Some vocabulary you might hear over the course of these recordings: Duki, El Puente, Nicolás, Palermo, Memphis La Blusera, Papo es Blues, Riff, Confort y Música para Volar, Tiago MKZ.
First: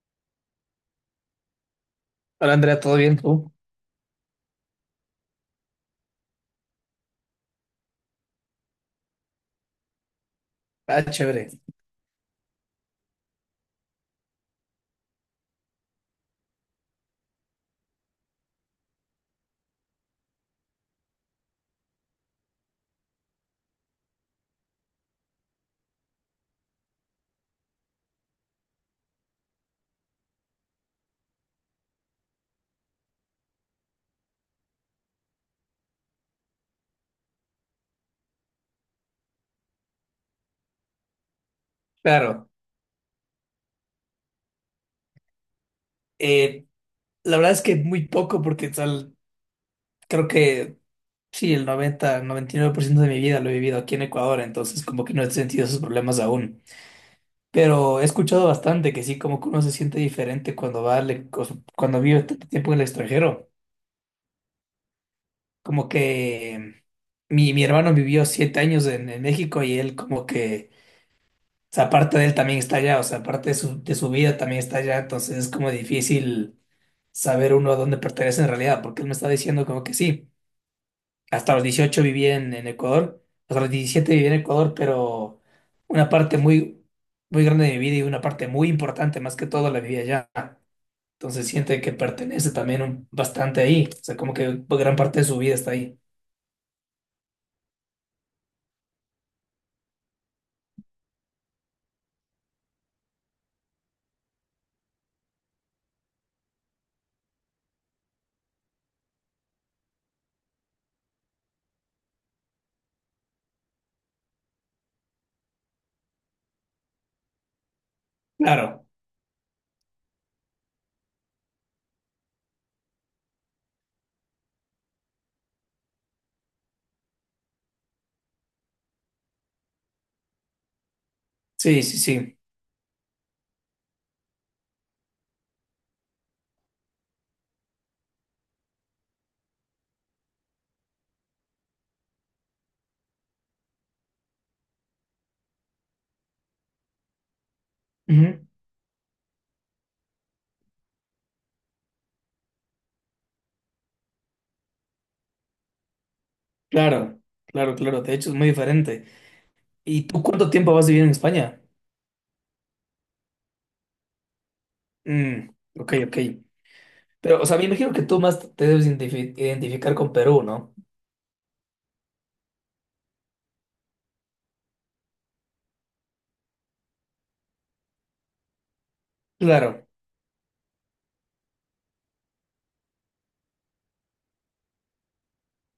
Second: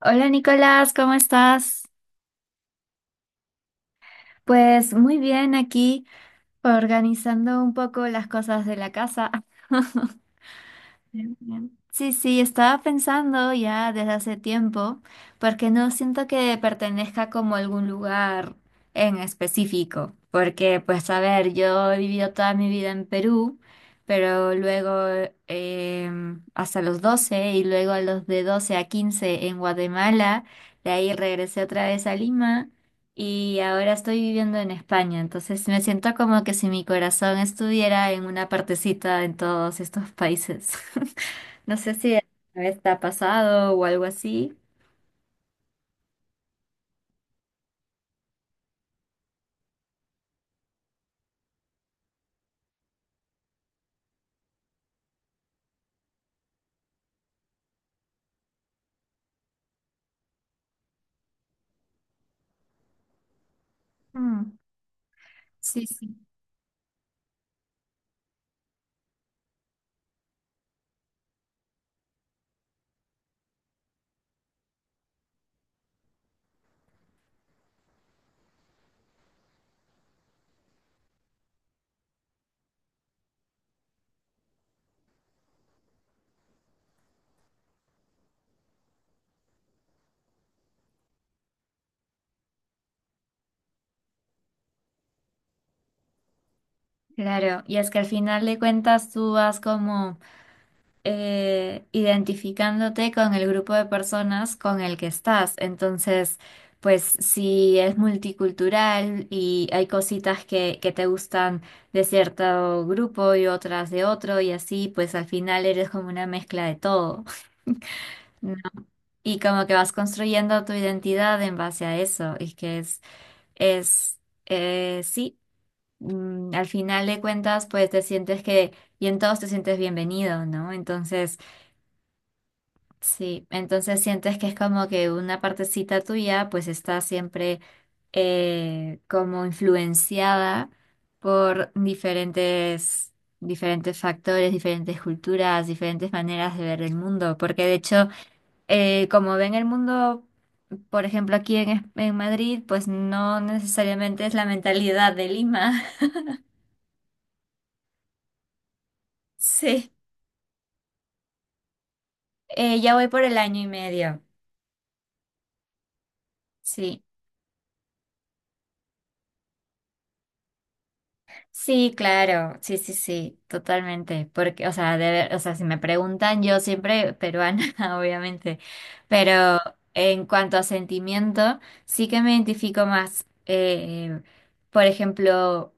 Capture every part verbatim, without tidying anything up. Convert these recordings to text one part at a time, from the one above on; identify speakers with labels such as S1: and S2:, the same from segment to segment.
S1: Hola Nicolás, ¿cómo estás?
S2: Hola Andrea, ¿todo bien tú?
S1: Pues muy bien aquí, organizando un poco las cosas de la casa.
S2: Ah,
S1: Bien,
S2: chévere.
S1: bien. Sí, sí, estaba pensando ya desde hace tiempo, porque no siento que pertenezca como a algún lugar en específico, porque pues a ver, yo he vivido toda mi vida en Perú, pero luego em, hasta los doce y luego a los de doce a quince en Guatemala. De ahí regresé otra vez a Lima y ahora estoy viviendo en España. Entonces me siento como que si mi corazón estuviera en una partecita en todos estos países. No sé si a
S2: Claro.
S1: vez te ha pasado o algo así.
S2: Eh, la verdad es que muy poco porque tal, creo que sí, el noventa noventa y nueve por ciento de mi vida lo he vivido aquí en Ecuador, entonces como que no he sentido esos problemas aún. Pero he escuchado bastante que sí, como que uno se siente diferente cuando va al e- o sea, cuando vive tanto tiempo en el extranjero.
S1: Mm, sí,
S2: Como
S1: sí.
S2: que mi, mi hermano vivió siete años en, en México y él como que, o sea, parte de él también está allá, o sea, parte de su, de su vida también está allá, entonces es como difícil saber uno a dónde pertenece en realidad, porque él me está diciendo como que sí, hasta los dieciocho viví en, en Ecuador, hasta los diecisiete viví en Ecuador, pero una parte muy, muy grande de mi vida y una parte muy importante más que todo la viví allá. Entonces siente que pertenece también un- bastante ahí, o sea, como que gran parte de su vida está ahí.
S1: Claro, y es que al final de cuentas tú vas como eh, identificándote con el grupo de personas con el que estás. Entonces, pues si es multicultural y hay cositas que, que te gustan de cierto grupo y otras de otro y así, pues al final eres como una mezcla de todo, ¿no?
S2: Claro,
S1: Y como que vas construyendo tu identidad en base a eso, y que es, es, eh, Sí. mm, Al final de cuentas, pues te sientes que, y en todos te sientes bienvenido, ¿no? Entonces,
S2: sí, sí, sí.
S1: sí, entonces sientes que es como que una partecita tuya pues está siempre eh, como influenciada por diferentes, diferentes factores, diferentes culturas, diferentes maneras de ver el mundo. Porque de hecho
S2: Ujú.
S1: eh, como ven el mundo, por ejemplo aquí en Es- en Madrid, pues no necesariamente es la mentalidad de Lima.
S2: Claro, claro, claro, de hecho es muy diferente.
S1: Sí.
S2: ¿Y tú cuánto tiempo vas a vivir en España?
S1: Eh, ya voy por el año y medio.
S2: Mm, ok, ok.
S1: Sí.
S2: Pero, o sea, me imagino que tú más te debes identifi- identificar con Perú, ¿no?
S1: Sí, claro, sí, sí, sí, totalmente, porque, o sea, de ver- o sea, si me preguntan, yo siempre peruana, obviamente, pero
S2: Claro,
S1: en cuanto a sentimiento, sí que me identifico más. Eh, por ejemplo,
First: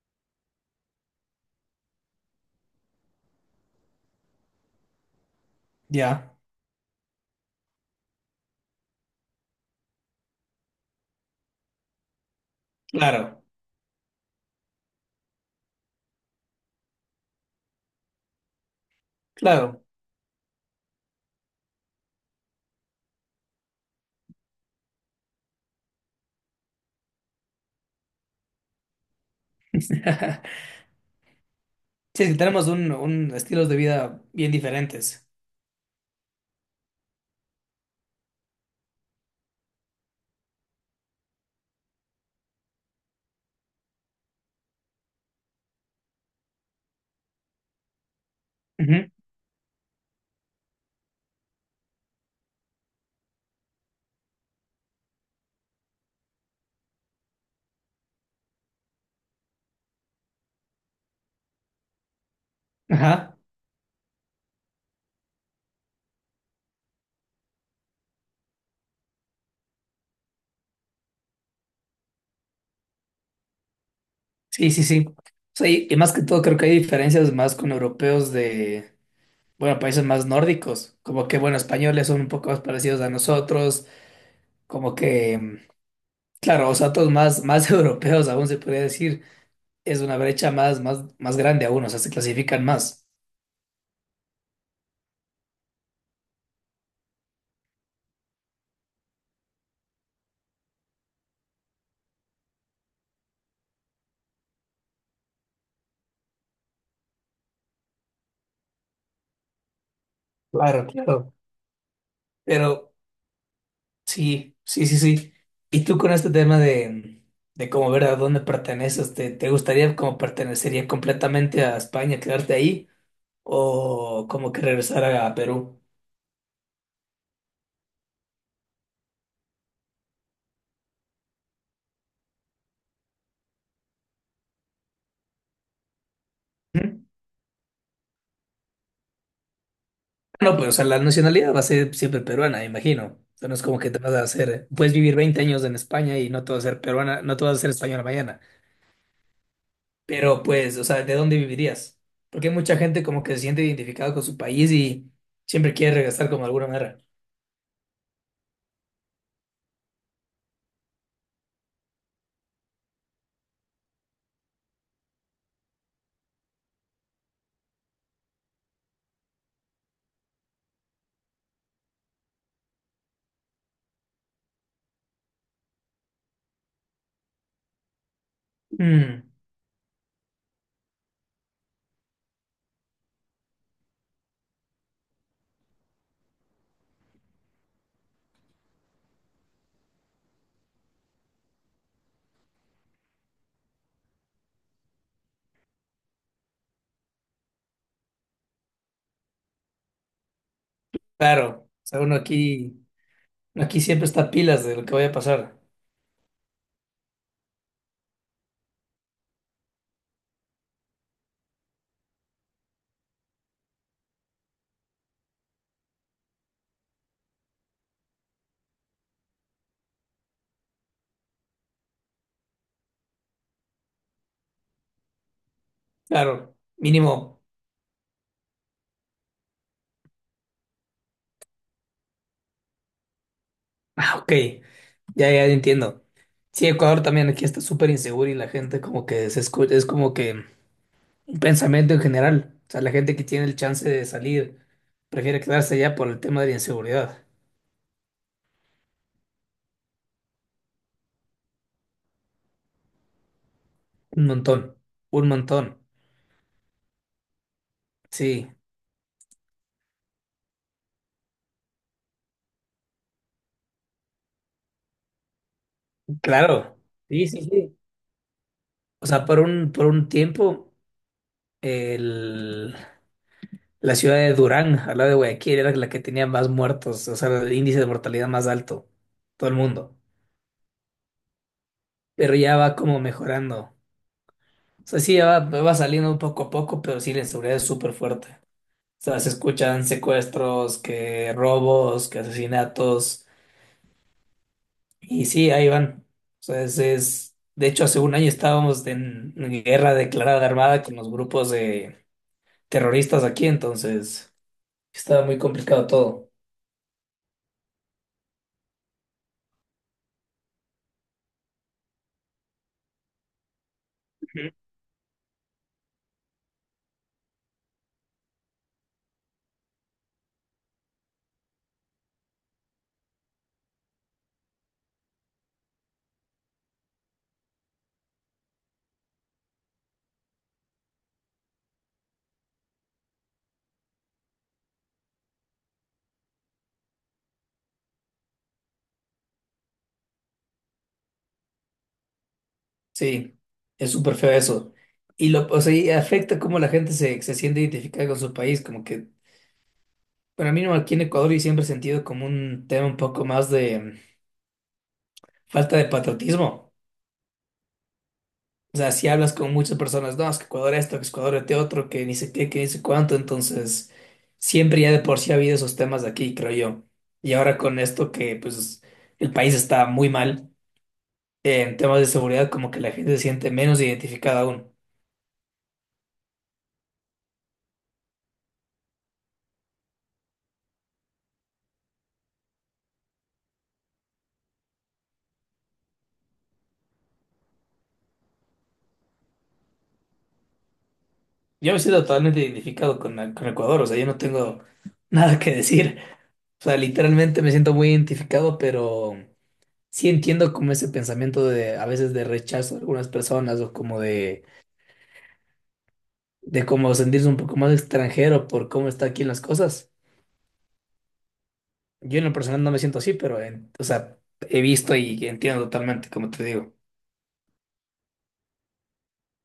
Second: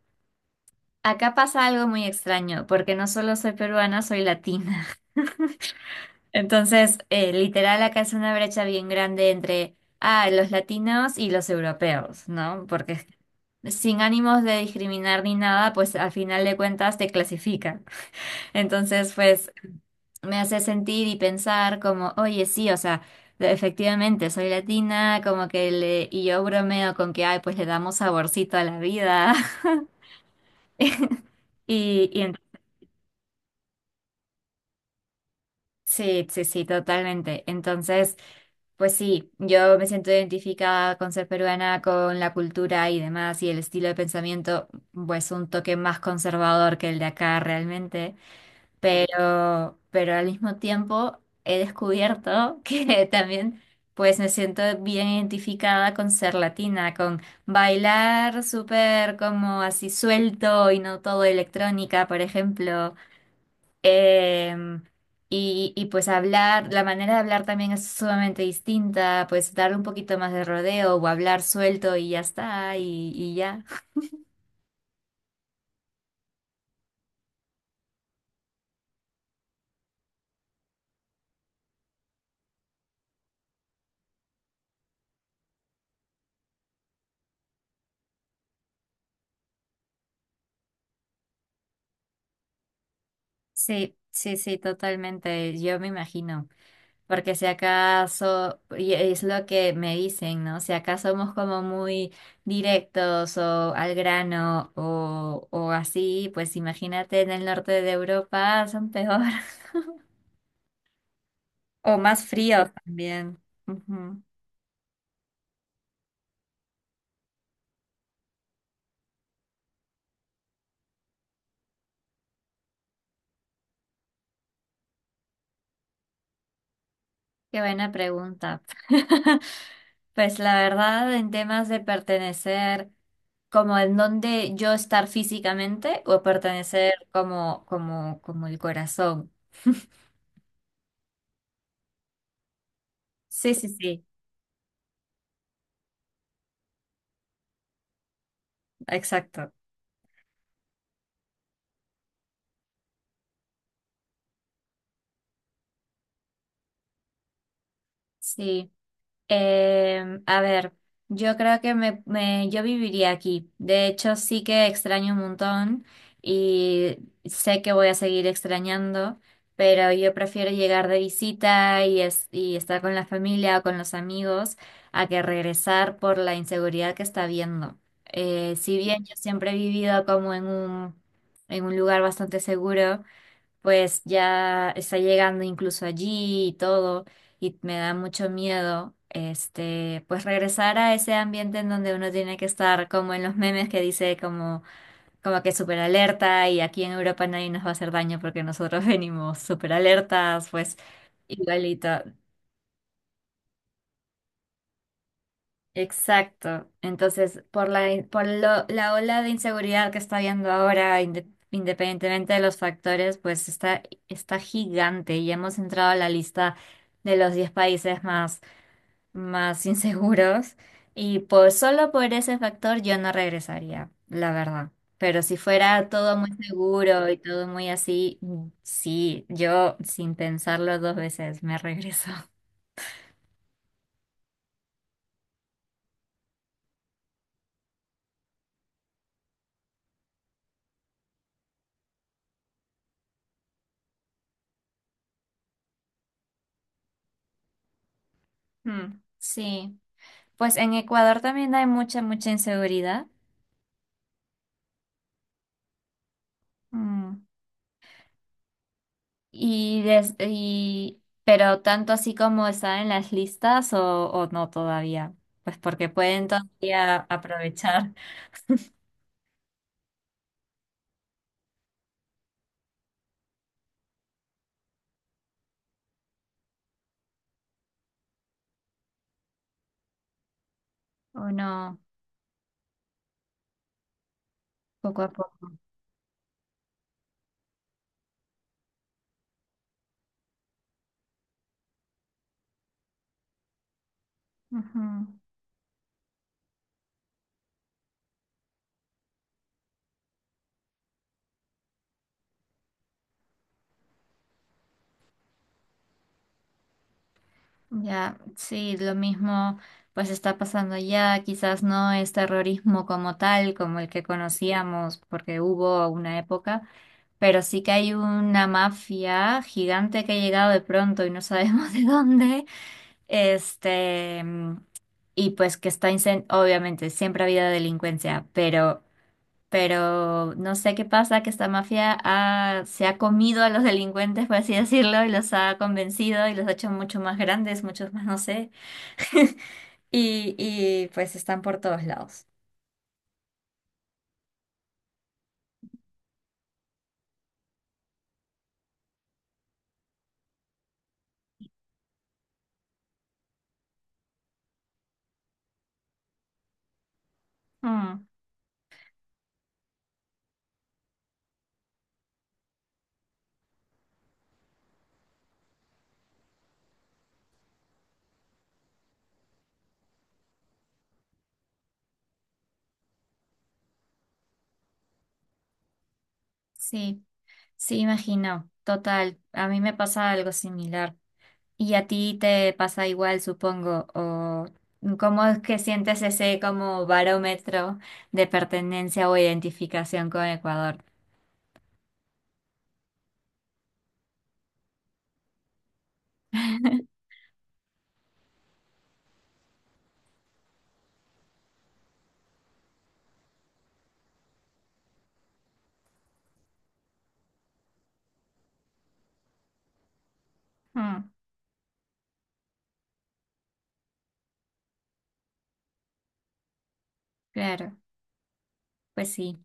S1: acá pasa algo muy extraño, porque no solo soy peruana, soy latina.
S2: ya,
S1: Entonces, eh, literal, acá es una brecha bien grande entre ah, los latinos y los europeos, ¿no? Porque
S2: claro,
S1: sin ánimos de discriminar ni nada, pues al final de cuentas te clasifica. Entonces, pues
S2: claro.
S1: me hace sentir y pensar como, oye, sí, o sea, de- efectivamente soy latina, como que le, y yo bromeo con que, ay, pues le damos saborcito a la vida. Y,
S2: Sí, es
S1: y
S2: que tenemos un, un estilos de vida bien diferentes.
S1: sí, sí, sí, totalmente. Entonces, pues sí, yo me siento identificada con ser peruana, con la cultura y demás, y el estilo de pensamiento, pues un toque más conservador que el de acá realmente.
S2: Ujú.
S1: pero, pero al mismo tiempo he descubierto que también, pues me siento bien identificada con ser latina, con bailar súper como así suelto y no todo electrónica, por ejemplo.
S2: Ajá,
S1: Em, y, y pues hablar, la manera de hablar también es sumamente distinta, pues darle un poquito más de rodeo o hablar suelto y ya está, y, y ya.
S2: sí, sí, sí. O sea, y, y más que todo creo que hay diferencias más con europeos de, bueno, países más nórdicos, como que, bueno, españoles son un poco más parecidos a nosotros, como que, mm, claro, o sea, todos más, más europeos aún se podría decir, es una brecha más, más, más grande aún, o sea, se clasifican más.
S1: Sí, sí, sí, totalmente, yo me imagino, porque si acaso, y es lo que me dicen, ¿no? Si acaso somos como muy directos o al grano o, o así, pues imagínate en el norte de Europa son peor
S2: Claro, claro.
S1: o más fríos
S2: Pero
S1: también. Ujú.
S2: sí, sí, sí, sí. ¿Y tú con este tema de, de cómo ver a dónde perteneces, te, te gustaría como pertenecería completamente a España, quedarte ahí o como que regresar a Perú?
S1: Qué buena pregunta. Pues la verdad, en temas de pertenecer, como en dónde yo estar físicamente o pertenecer
S2: Ujú.
S1: como, como, como el corazón.
S2: No, pues o sea, la nacionalidad va a ser siempre peruana, me imagino. O sea,
S1: Sí,
S2: no es
S1: sí,
S2: como que te
S1: sí,
S2: vas a hacer, puedes vivir veinte años en España y no te vas a ser peruana, no te vas a ser española mañana.
S1: exacto.
S2: Pero pues, o sea, ¿de dónde vivirías? Porque hay mucha gente como que se siente identificada con su país y siempre quiere regresar como de alguna manera.
S1: Sí. Em, a ver, yo creo que me, me- yo viviría aquí. De hecho, sí que extraño un montón y sé que voy a seguir extrañando, pero yo prefiero llegar de visita y, es- y estar con la familia o con los amigos a que regresar por la inseguridad que está habiendo. Eh, si bien yo
S2: Mm.
S1: siempre he vivido como en un, en un lugar bastante seguro, pues ya está llegando incluso allí y todo, y me da mucho miedo, este, pues regresar a ese ambiente en donde uno tiene que estar como en los memes que dice como, como que súper alerta, y aquí en Europa nadie nos va a hacer daño porque nosotros venimos súper alertas, pues
S2: Claro, o
S1: igualito.
S2: sea, uno aquí, uno aquí siempre está pilas de lo que vaya a pasar.
S1: Exacto. Entonces, por la, in- por lo- la ola de inseguridad que está habiendo ahora, inde- independientemente de los factores, pues está, está gigante y hemos entrado a la lista de los diez países más, más inseguros. Y por, solo por ese factor yo no regresaría, la verdad. Pero si fuera todo muy
S2: Claro,
S1: seguro y
S2: mínimo.
S1: todo muy así, mm, sí, yo sin pensarlo dos veces me regreso.
S2: Ah, ok, ya, ya entiendo. Sí, Ecuador también aquí está súper inseguro y la gente como que se escucha, es como que un pensamiento en general. O sea, la gente que tiene el chance de salir prefiere quedarse allá por el tema de la inseguridad.
S1: Mm, sí. Pues en Ecuador también hay mucha, mucha inseguridad.
S2: Un montón, un montón.
S1: Mm.
S2: Sí,
S1: Y, des- y- pero tanto así como están en las listas o, o no todavía. Pues porque pueden
S2: claro.
S1: todavía
S2: Sí, sí, sí.
S1: aprovechar
S2: O sea, por un, por un tiempo, el la ciudad de Durán, al lado de Guayaquil, era la que tenía más muertos, o sea, el índice de mortalidad más alto, todo el mundo.
S1: o no,
S2: Pero ya va como mejorando. O sea,
S1: poco a
S2: sí, ya va,
S1: poco.
S2: va saliendo poco a poco, pero sí, la inseguridad es súper fuerte. O sea, se escuchan secuestros, que robos, que asesinatos,
S1: Ujú.
S2: y sí, ahí van. O sea, es, es... De hecho, hace un año estábamos en guerra declarada armada con los grupos de terroristas aquí, entonces estaba muy complicado todo.
S1: Ya, sí, lo mismo pues está pasando ya. Quizás no es terrorismo como tal, como el que conocíamos, porque hubo una época. Pero sí que hay una mafia gigante que ha llegado de pronto y no sabemos de dónde. Este, mm, y pues que está, incen- obviamente, siempre ha habido delincuencia, pero, pero no sé qué pasa, que esta mafia ha- se ha comido a los delincuentes, por así decirlo, y los ha convencido y los ha hecho mucho más grandes, muchos más, no sé. Y, y pues están por todos lados.
S2: Sí, es súper feo eso. Y lo, o sea, y afecta cómo la gente se, se siente identificada con su país, como que para mí no aquí en Ecuador y siempre he sentido como un tema un poco más de mm, falta de patriotismo.
S1: Mm,
S2: O sea, si hablas con muchas personas, no, es que Ecuador esto, que Ecuador este otro, que ni sé qué, que ni sé cuánto, entonces siempre ya de por sí ha habido esos temas de aquí, creo yo. Y ahora con esto que pues el país está muy mal eh, en temas de seguridad, como que la gente se siente menos identificada aún.
S1: sí, sí, imagino. Total, a mí me pasa algo similar. Y a ti te pasa igual, supongo, o cómo es que sientes ese como barómetro de pertenencia o identificación con Ecuador.
S2: Yo me siento totalmente identificado con, la- con Ecuador, o sea, yo no tengo nada que decir. O sea, literalmente me siento muy identificado, pero sí entiendo como ese pensamiento de a veces de rechazo a algunas personas o como de, de como sentirse un poco más extranjero por cómo está aquí en las cosas.
S1: Mm,
S2: Yo en lo personal no me siento así, pero en- o sea, he visto y entiendo totalmente, como te digo.
S1: claro, pues sí,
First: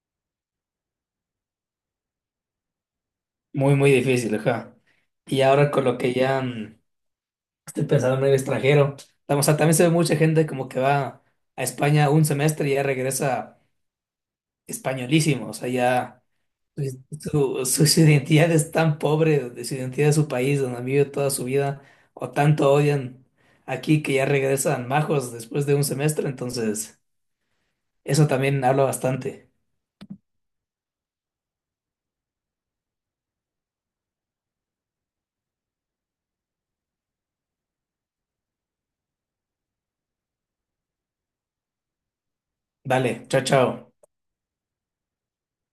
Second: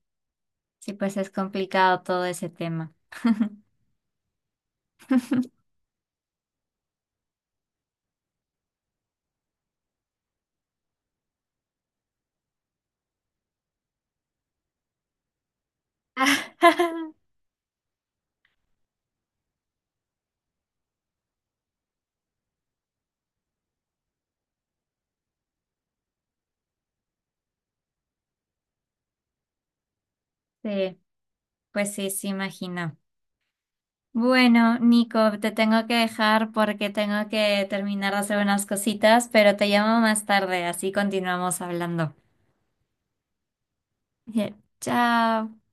S1: sí, pues es complicado todo ese tema.
S2: Muy, muy difícil, ajá. Y ahora con lo que ya mm, estoy pensando en el extranjero. O sea, también se ve mucha gente como que va a España un semestre y ya regresa españolísimo. O sea, ya pues, su, su- su identidad es tan pobre, de su identidad de su país donde han vivido toda su vida, o tanto odian aquí que ya regresan majos después de un semestre. Entonces, eso también habla bastante.
S1: Sí, pues sí, sí, imagino. Bueno, Nico, te tengo que dejar porque tengo que terminar de hacer unas cositas, pero te llamo más tarde, así continuamos hablando.
S2: Vale, chao, chao.
S1: Bien, chao.